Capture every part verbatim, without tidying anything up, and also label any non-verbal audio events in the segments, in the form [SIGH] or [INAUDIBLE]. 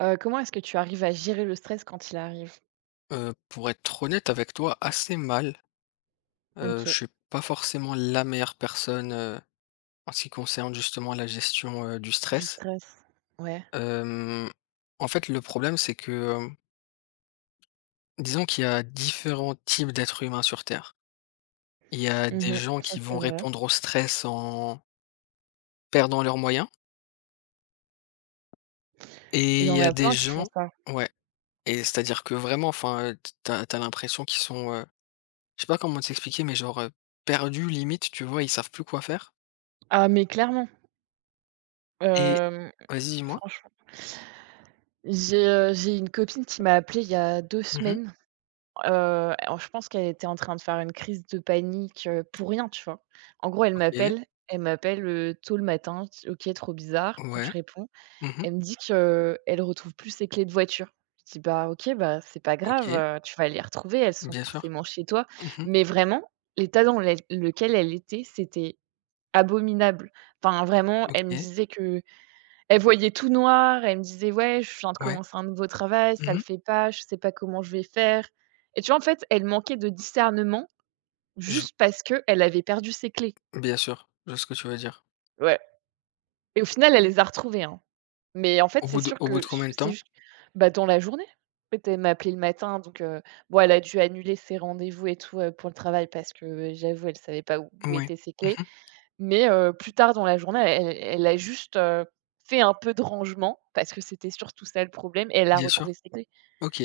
Heu, comment est-ce que tu arrives à gérer le stress quand il arrive? Heu, pour être honnête avec toi, assez mal. Heu, OK, je suis pas forcément la meilleure personne, heu, en ce qui concerne justement la gestion, heu, du du stress. stress. Ouais. Hem, en fait, le problème, c'est que, hem, disons qu'il y a différents types d'êtres humains sur terre. Il y a des Mmh. gens Ça, qui vont c'est vrai. répondre au stress en perdant leurs moyens Il et y il en y a a des plein qui font gens ça. ouais, et c'est-à-dire que vraiment, enfin, heu, t tu as l'impression qu'ils sont, heu, je sais pas comment t'expliquer, mais genre, heu, perdus limite, tu vois? Ils savent plus quoi faire Ah mais clairement, et hem, vas-y, dis-moi? franch j'ai, heu, j'ai une copine qui m'a appelée il y a deux Mmh mh. semaines, heu, alors je pense qu'elle était en train de faire une crise de panique, heu, pour rien, tu vois? En gros, elle OK. m'appelle elle m'appelle, heu, tôt le matin, «OK, trop bizarre», donc je Ouais. réponds. Mmh mh. Elle me dit qu'elle retrouve plus ses clés de voiture. Je dis: «Bah, OK, bah, c'est pas grave, OK. heu, tu vas les retrouver, elles sont Bien sûr. forcément chez toi». Mmh mh. Mais vraiment, l'état dans lel lequel elle était, c'était abominable. Enfin, vraiment, elle me OK. disait que elle voyait tout noir, elle me disait: «Ouais, je viens de Ouais. commencer un nouveau travail, Mmh ça le mh. fait pas, je sais pas comment je vais faire», et tu vois, en fait, elle manquait de discernement Je juste parce que elle avait perdu ses clés. Bien sûr, je vois ce que tu veux dire. Ouais, et au final, elle les a retrouvées, hein. Mais en fait, Au c'est bout de sûr au bout de que j combien de c'est temps? juste bah, dans la journée. En fait, elle m'a appelé le matin, donc heu, bon, elle a dû annuler ses rendez-vous et tout, heu, pour le travail parce que euh, j'avoue, elle savait pas où où Ouais. étaient ses Mmh clés. mh. Mais heu, plus tard dans la journée, elle elle a juste, heu, fait un peu de rangement parce que c'était surtout ça le problème et elle a Bien retrouvé sûr. ses clés. OK.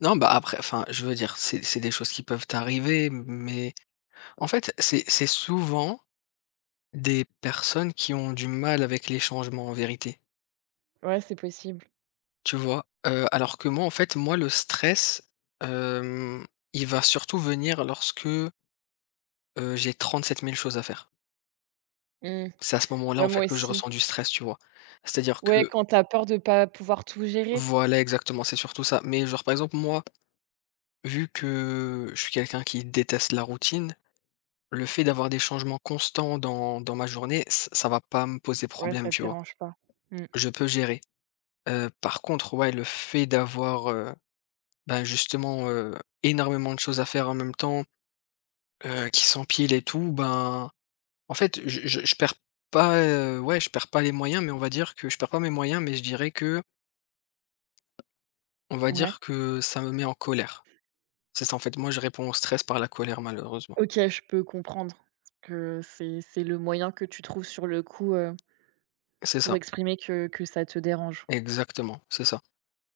Non, bah, après enfin, je veux dire, c'est c'est des choses qui peuvent t'arriver, mais en fait, c'est c'est souvent des personnes qui ont du mal avec les changements en vérité, Ouais, c'est possible. tu vois? Heu, alors que moi, en fait, moi, le stress, hem, il va surtout venir lorsque, heu, j'ai sept mille choses à faire. Mmh. C'est à ce moment-là, Ouais, en fait, moi que je aussi. ressens du stress, tu vois? C'est-à-dire Ouais, que quand t'as peur de pas pouvoir tout gérer. voilà, exactement, c'est surtout ça. Mais genre, par exemple, moi, vu que je suis quelqu'un qui déteste la routine, le fait d'avoir des changements constants dans dans ma journée, ç ça va pas me poser Ouais, problème, ça te tu vois? dérange pas. Mmh, Je peux gérer. Heu, par contre, ouais, le fait d'avoir, heu, ben, justement, heu, énormément de choses à faire en même temps, heu, qui s'empilent et tout, ben, en fait, je je je perds pas, heu, ouais, je perds pas les moyens, mais on va dire que je perds pas mes moyens, mais je dirais que on va ouais. dire que ça me met en colère. C'est ça, en fait, moi je réponds au stress par la colère malheureusement. OK, je peux comprendre que c'est c'est le moyen que tu trouves sur le coup, heu. C'est Pour ça, exprimer que que ça te dérange. exactement, c'est ça,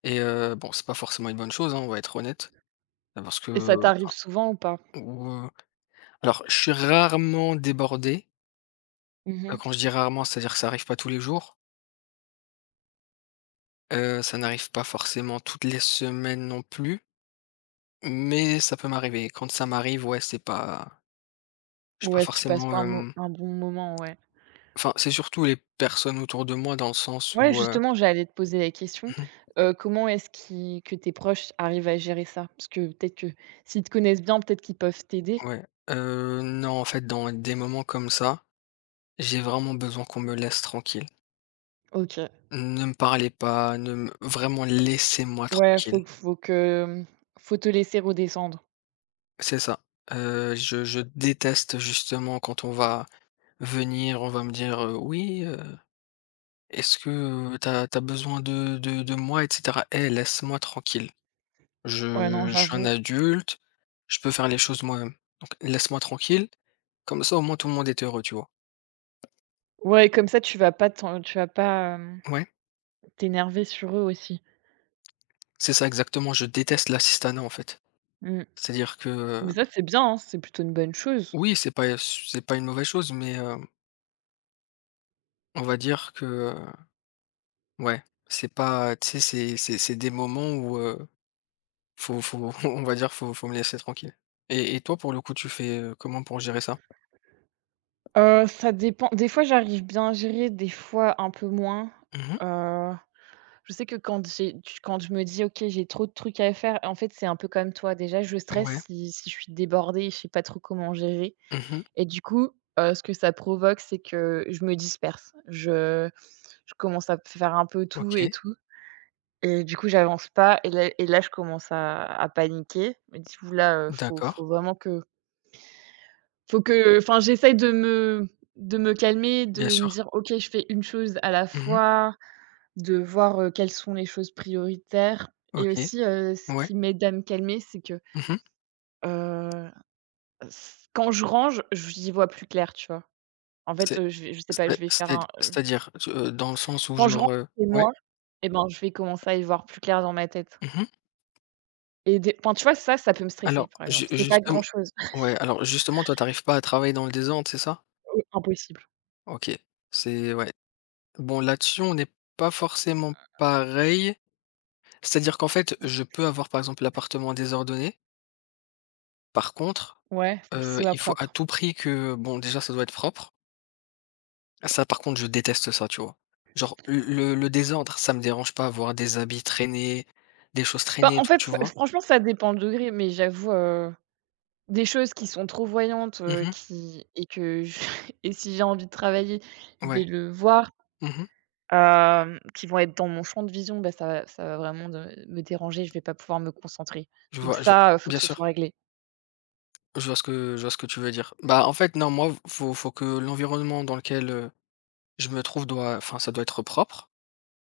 et heu, bon, c'est pas forcément une bonne chose, hein, on va être honnête, heu, parce Et ça que t'arrive enfin souvent ou pas? ou, heu, alors je suis rarement débordé, Mmh heu, mh. quand je dis rarement, c'est-à-dire que ça arrive pas tous les jours, heu, ça n'arrive pas forcément toutes les semaines non plus, mais ça peut m'arriver. Quand ça m'arrive, ouais, c'est pas je suis pas Ouais, si tu passes forcément, pas un mo hem un bon moment, ouais. enfin, c'est surtout les personnes autour de moi dans le sens Ouais, où, heu justement, j'allais te poser la question, [LAUGHS] heu, comment est-ce qu'ils que tes proches arrivent à gérer ça? Parce que peut-être que s'ils te connaissent bien, peut-être qu'ils peuvent t'aider? Ouais, heu, non, en fait, dans des moments comme ça, j'ai vraiment besoin qu'on me laisse tranquille. OK. Ne me parlez pas, ne me vraiment laissez-moi Ouais, tranquille. faut faut que, mmh, faut te laisser redescendre. C'est ça. Heu, je je déteste justement quand on va venir, on va me dire, heu: «Oui, heu, est-ce que, t'as t'as besoin de de de moi?» et cetera. Eh, laisse-moi tranquille. Ouais, non, Je je suis un j'avoue. adulte, je peux faire les choses moi-même. Donc laisse-moi tranquille, comme ça, au moins, tout le monde est heureux, tu vois? Ouais, comme ça, tu vas pas t'en tu vas pas, hem, Ouais, t'énerver sur eux aussi. c'est ça exactement, je déteste l'assistanat, en fait. Mmh. C'est-à-dire que, Mais heu, ça, c'est bien, hein, c'est plutôt une bonne chose. oui, c'est pas c'est pas une mauvaise chose, mais, heu, on va dire que, heu, ouais, c'est pas tu sais, c'est c'est c'est des moments où, heu, faut faut [LAUGHS] on va dire, faut faut me laisser tranquille. Et et toi, pour le coup, tu fais, heu, comment pour gérer ça? Heu, ça dépend. Des fois, j'arrive bien à gérer, des fois un peu moins. Mmh. Heu, je sais que quand j'ai tu quand je me dis: «OK, j'ai trop de trucs à faire», en fait, c'est un peu comme toi. Déjà, je Ouais. stresse si si je suis débordée, je sais pas trop comment gérer. Mmh. Et du coup, heu, ce que ça provoque, c'est que je me disperse. Je je commence à faire un peu tout et OK. tout, et du coup, j'avance pas, et là et là, je commence à à paniquer. Je me dis: «Ouh là, faut D'accord. faut vraiment que». Faut que Enfin, j'essaye de me de me calmer, Bien de me sûr. dire: «OK, je fais une chose à la Mmh. fois», de voir, heu, quelles sont les choses prioritaires. Et OK. aussi, heu, ce Ouais. qui m'aide à me calmer, c'est que, Mmh. heu, s quand je range, j'y vois plus clair, tu vois? En fait, C'est heu, je vais je sais pas, je c'est vais faire c'est un, heu, C'est-à-dire, tu heu, dans le sens où quand je range genre, heu chez ouais? moi, et ben, je vais commencer à y voir plus clair dans ma tête. Mmh. Et des Enfin, tu vois, ça, ça peut me stresser, Alors, par ju exemple. C'est pas justem grand-chose. ouais, alors justement, toi, tu arrives pas à travailler dans le désordre, c'est ça? [LAUGHS] Impossible. OK. C'est ouais. Bon, là-dessus, on n'est pas forcément pareil. C'est-à-dire qu'en fait, je peux avoir, par exemple, l'appartement désordonné. Par contre, Ouais, faut qu'il heu, soit il faut à propre. tout prix que bon, déjà, ça doit être propre. Ça, par contre, je déteste ça, tu vois? Genre, le le le désordre, ça me dérange pas, voir des habits traînés, des choses Bah, traînées, et en tout, fait, tu ça vois? franchement, ça dépend le degré, mais j'avoue, des choses qui sont trop voyantes, heu, Mhm. qui et que je [LAUGHS] et si j'ai envie de travailler, je Ouais. vais le voir, Mhm. hem, qui vont être dans mon champ de vision, bah, ça va ça va vraiment de me déranger, je vais pas pouvoir me concentrer. Je Donc vois je ça, heu, faut que bien ce soit sûr. réglé. Je vois ce que je vois ce que tu veux dire. Bah, en fait, non, moi, faut faut que l'environnement dans lequel, heu, je me trouve doit enfin, ça doit être propre.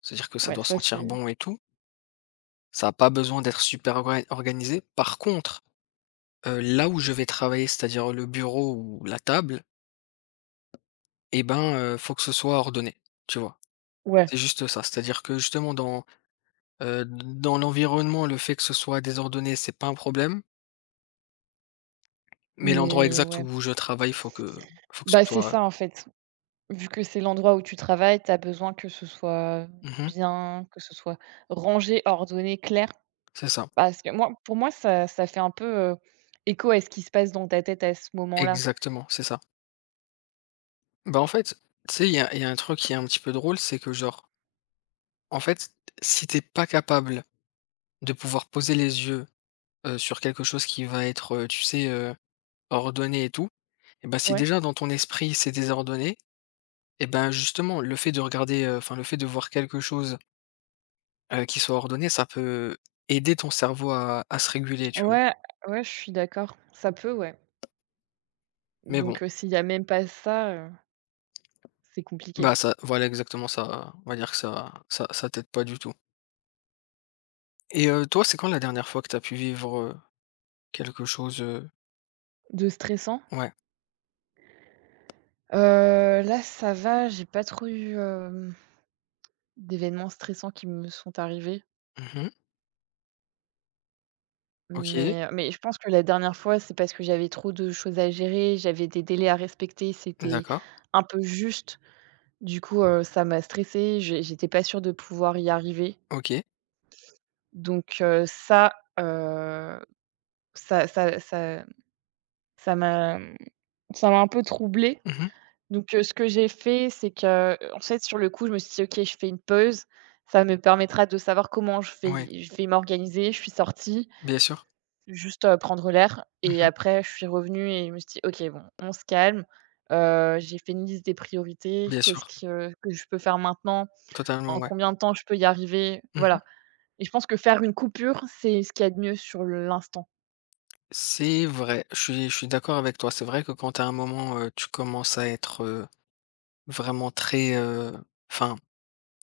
C'est-à-dire que ça Ouais, doit ça sentir c'est bon et tout. Ça a pas besoin d'être super orga organisé. Par contre, heu, là où je vais travailler, c'est-à-dire le bureau ou la table et ben, heu, faut que ce soit ordonné, tu vois? ouais, C'est juste ça. C'est-à-dire que justement dans, heu, dans l'environnement, le fait que ce soit désordonné, c'est pas un problème, mais l'endroit mais exact ouais. où je travaille, faut que faut que ce Bah, c'est soit ça en fait. Vu que c'est l'endroit où tu travailles, tu as besoin que ce soit mmh bien, que ce soit rangé, ordonné, clair. c'est ça. Parce que moi Pour moi, ça ça fait un peu, heu, écho à ce qui se passe dans ta tête à ce moment-là. Exactement, c'est ça. Bah, en fait, tu sais, il y a il y a un truc qui est un petit peu drôle, c'est que genre, en fait, si t'es pas capable de pouvoir poser les yeux Heu, sur quelque chose qui va être, heu, tu sais, heu, ordonné et tout, et ben si Ouais. déjà dans ton esprit c'est désordonné, et ben, justement le fait de regarder, heu, enfin le fait de voir quelque chose, heu, qui soit ordonné, ça peut aider ton cerveau à à se réguler, tu vois? Ouais, ouais, je suis d'accord. Ça peut, ouais. Mais bon, Donc, heu, s'il y a même pas ça, heu, c'est compliqué. bah, ça voilà exactement ça, on va dire que ça ça ça t'aide pas du tout. Et heu, toi, c'est quand la dernière fois que t'as pu vivre, heu, quelque chose, heu De stressant? ouais. Heu, Là, ça va, j'ai pas trop eu, hem, d'événements stressants qui me sont arrivés. Mmh. OK. Mais mais je pense que la dernière fois, c'est parce que j'avais trop de choses à gérer, j'avais des délais à respecter, c'était D'accord. un peu juste. Du coup, heu, ça m'a stressée, j'ai j'étais pas sûre de pouvoir y arriver. OK. Donc, heu, ça, heu, ça ça ça ça m'a, mmh, ça m'a un peu troublée. Mmh. Donc, heu, ce que j'ai fait, c'est que, en fait, sur le coup, je me suis dit: «OK, je fais une pause, ça me permettra de savoir comment je Ouais. vais je vais m'organiser». Je suis sortie, Bien sûr. juste, heu, prendre l'air, et Mmh. après je suis revenue et je me suis dit: «OK, bon, on se calme». Heu, j'ai fait une liste des priorités. Bien Qu'est-ce sûr. qui, heu, que je peux faire maintenant? Totalement, En ouais. combien de temps je peux y arriver? Mmh. Voilà. Et je pense que faire une coupure, c'est ce qu'il y a de mieux sur l'instant. C'est vrai, je suis je suis d'accord avec toi. C'est vrai que quand à un moment, heu, tu commences à être, heu, vraiment très, heu, enfin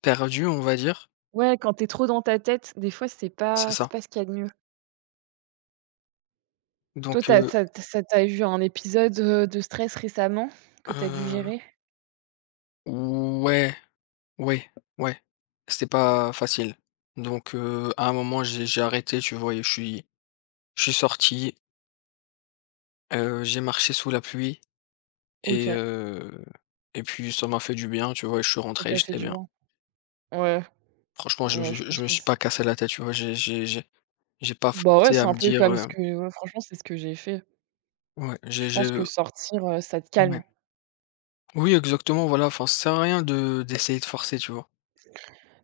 perdu, on va dire, Ouais, quand t'es trop dans ta tête, des fois, c'est c'est pas ça. c'est pas ce qu'il y a de mieux. Toi, Donc t'as, heu, ça t ça tu eu un épisode, heu, de stress récemment que t'as dû heu, gérer? ouais, oui, ouais, c'était pas facile. Donc heu, à un moment, j'ai j'ai arrêté, tu vois? Et je suis je suis sorti, heu, j'ai marché sous la pluie OK, et ça heu et puis ça m'a fait du bien, tu vois? Et je suis rentré, t'a fait j'étais du bien. bien. Ouais, Franchement, je ouais, je je je pense me que suis c pas cassé la tête, tu vois? J'ai j'ai j'ai j'ai pas bah, ouais, forcé c'est à un me peu comme ce dire, que ouais, franchement, c'est ce que j'ai fait. Ouais, Je j'ai pense j'ai que sortir, heu, ça te ouais. calme. Oui, exactement, voilà, enfin, ça sert à rien de d'essayer de forcer, tu vois?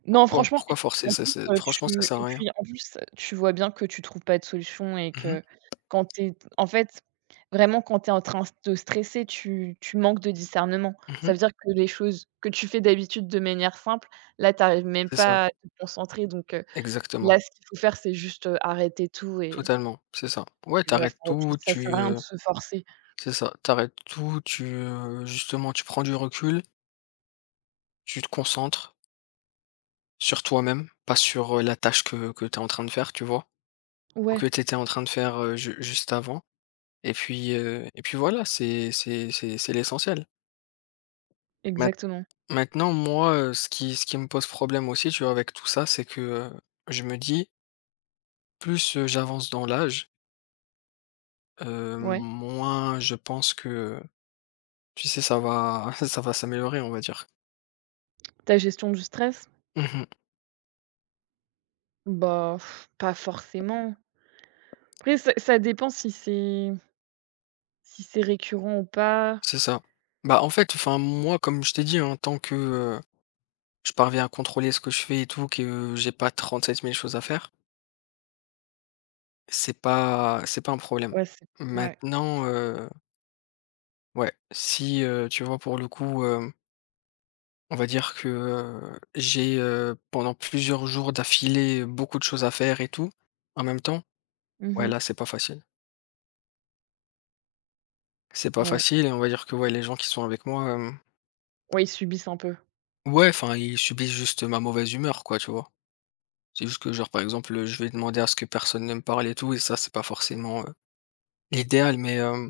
Non, Pourquoi franchement, et pourquoi puis, forcer? en Ça plus, c'est heu, franchement, tu ça sert et à rien. puis, en plus, heu, tu vois bien que tu trouves pas de solution et Mmh mh. que quand t'es, en fait, vraiment, quand t'es en train de stresser, tu tu manques de discernement. Ça Mmh. veut dire que les choses que tu fais d'habitude de manière simple, là, t'arrives même C'est ça, pas à te concentrer, donc heu. exactement, Là, ce qu'il faut faire, c'est juste, heu, arrêter tout, et totalement, c'est ça. Ouais, et voilà, t'arrêtes faire autre chose. tout, Ça sert tu, à rien de heu se forcer. c'est ça, t'arrêtes tout, tu, heu, justement, tu prends du recul, tu te concentres sur toi-même, pas sur, heu, la tâche que que t'es en train de faire, tu vois? Ou Ouais, que t'étais en train de faire, heu, ju juste avant et puis, heu et puis voilà, c'est c'est c'est c'est l'essentiel. exactement. Maintenant, moi, heu, ce qui ce qui me pose problème aussi, tu vois, avec tout ça, c'est que, heu, je me dis: «Plus, heu, j'avance dans l'âge, heu, Ouais. moins je pense que, tu sais, ça va [LAUGHS] ça va s'améliorer», on va dire. Ta gestion du stress? Mmh, Bah, pas forcément. Après, ça ça dépend si c'est si c'est récurrent ou pas. c'est ça. Bah, en fait, enfin, moi, comme je t'ai dit, en tant que, heu, je parviens à contrôler ce que je fais et tout, que euh, j'ai pas trente-sept mille choses à faire, c'est pas c'est pas un problème. Ouais, c'est ouais. Maintenant, heu, ouais, si, heu, tu vois, pour le coup, on va dire que, heu, j'ai, heu, pendant plusieurs jours d'affilée, beaucoup de choses à faire et tout, en même temps. Mmh Ouais, mh. là, c'est pas facile. C'est pas Ouais. facile et on va dire que, ouais, les gens qui sont avec moi, hem, Ouais, ils subissent un peu. ouais, enfin, ils subissent juste ma mauvaise humeur, quoi, tu vois? C'est juste que, genre, par exemple, je vais demander à ce que personne ne me parle et tout et ça, c'est pas forcément, heu, l'idéal, mais hem,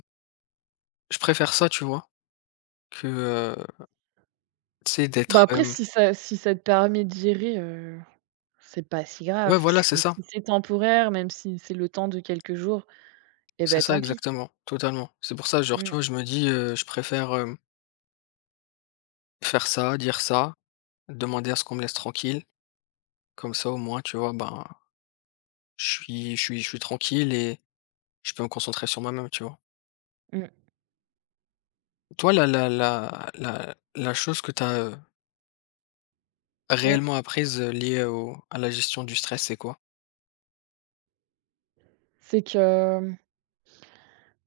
je préfère ça, tu vois? Que, heu, tu sais, d'être, Bah, après, hem si ça si ça te permet de gérer, heu, c'est pas si ouais, grave. voilà, Si c'est ça. Si c'est temporaire, même si c'est le temps de quelques jours, et C'est bah, ça tant pis. exactement, totalement. C'est pour ça, genre, Mmh, tu vois, je me dis, heu, je préfère, hem, faire ça, dire ça, demander à ce qu'on me laisse tranquille, comme ça au moins, tu vois, ben, je suis je suis je suis tranquille et je peux me concentrer sur moi-même, tu vois? mmh. Toi, la la la la la chose que tu as Ouais. réellement apprise, heu, liée au à la gestion du stress, c'est quoi? C'est que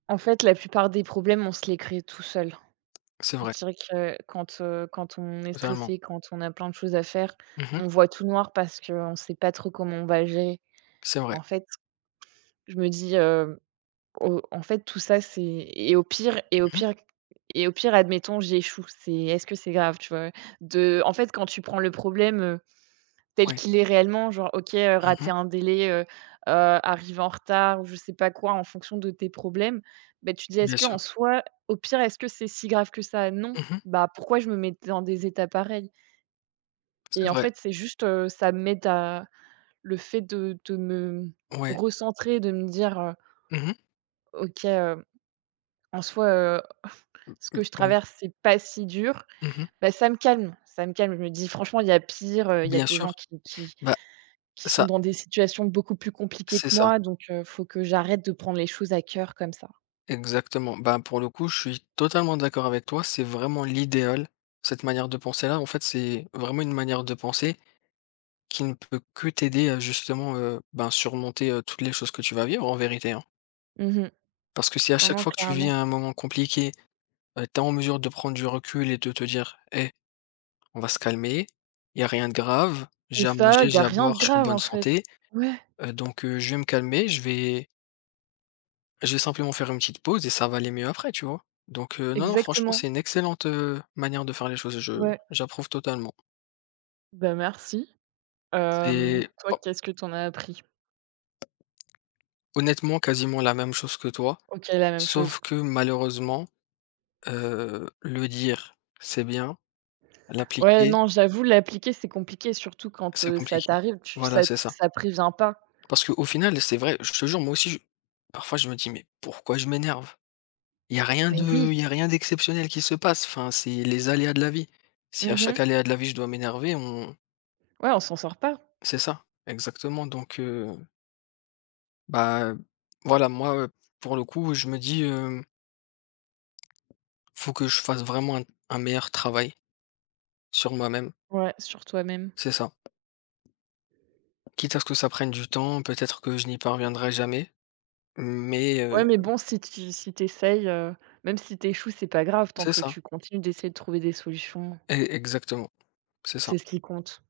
en fait, la plupart des problèmes, on se les crée tout seul. C'est Je vrai, dirais que quand, heu, quand on est totalement. stressé, quand on a plein de choses à faire, Mmh. on voit tout noir parce qu'on ne sait pas trop comment on va le gérer. C'est vrai. En fait, je me dis, heu, au en fait, tout ça, c'est et au pire et au Mmh. pire et au pire, admettons, j'échoue, c'est est-ce que c'est grave, tu vois? De En fait, quand tu prends le problème, tel Oui. qu'il est réellement, genre, OK, heu, rater Mmh. un délai, heu heu, arriver en retard ou je sais pas quoi en fonction de tes problèmes, bah, tu dis: «Est-ce Bien que en sûr. soi, au pire, est-ce que c'est si grave que ça? Non. Mmh. Bah, pourquoi je me mets dans des états pareils?». Et C'est en vrai. fait, c'est juste, heu, ça m'aide à le fait de de me Ouais. recentrer, de me dire, heu: Mmh. «OK, heu, en soi, heu, ce que je Oui. traverse, c'est pas si dur», Mmh. bah, ça me calme, ça me calme. Je me dis: «Franchement, il y a pire, heu, il y a Bien des sûr. gens qui qui» Bah, qui sont ça dans des situations beaucoup plus compliquées c'est que ça. moi, donc heu, faut que j'arrête de prendre les choses à cœur comme ça. Exactement. Bah, pour le coup, je suis totalement d'accord avec toi. C'est vraiment l'idéal. Cette manière de penser-là, en fait, c'est vraiment une manière de penser qui ne peut que t'aider à justement euh, ben, surmonter euh, toutes les choses que tu vas vivre en vérité, hein. Mmh. Parce que si à Non, chaque non, fois que tu vis clairement. un moment compliqué, tu es en mesure de prendre du recul et de te dire, Eh, on va se calmer, il n'y a rien de grave, Et j'ai à ça, manger, il y a j'ai à rien de boire, je suis en grave bonne en fait. santé, Ouais, euh, donc euh, je vais me calmer, je vais je vais simplement faire une petite pause et ça va aller mieux après, tu vois? Donc, heu, non, non, franchement, exactement. c'est une excellente, heu, manière de faire les choses. Je Ouais. j'approuve totalement. Bah, merci. Hem, C'est Toi, bon, qu'est-ce que t'en as appris? honnêtement, quasiment la même chose que toi, OK, la même chose. sauf que malheureusement, heu, le dire, c'est bien, Ouais, l'appliquer, non, j'avoue, l'appliquer, c'est compliqué, surtout quand, c'est heu, ça compliqué. t'arrive, tu Voilà, ça te c'est ça. ça prévient pas. Parce qu'au final, c'est vrai, je te jure, moi aussi, je parfois je me dis: «Mais pourquoi je m'énerve?» Il y a rien Ben oui. de il y a rien d'exceptionnel qui se passe, enfin, c'est les aléas de la vie. Si à Mmh. chaque aléa de la vie, je dois m'énerver, on Ouais, on s'en sort pas. c'est ça, exactement. Donc, heu, bah, voilà, moi, heu, pour le coup, je me dis, hem: «Faut que je fasse vraiment un un meilleur travail sur moi-même», Ouais, sur toi-même. c'est ça. Quitte à ce que ça prenne du temps, peut-être que je n'y parviendrai jamais, mais Ouais, heu mais bon, si tu si t'essayes, essayes, euh, même si t'échoues, c'est pas grave tant c'est que ça, tu continues d'essayer de trouver des solutions. e exactement, c'est ça. C'est ce qui compte.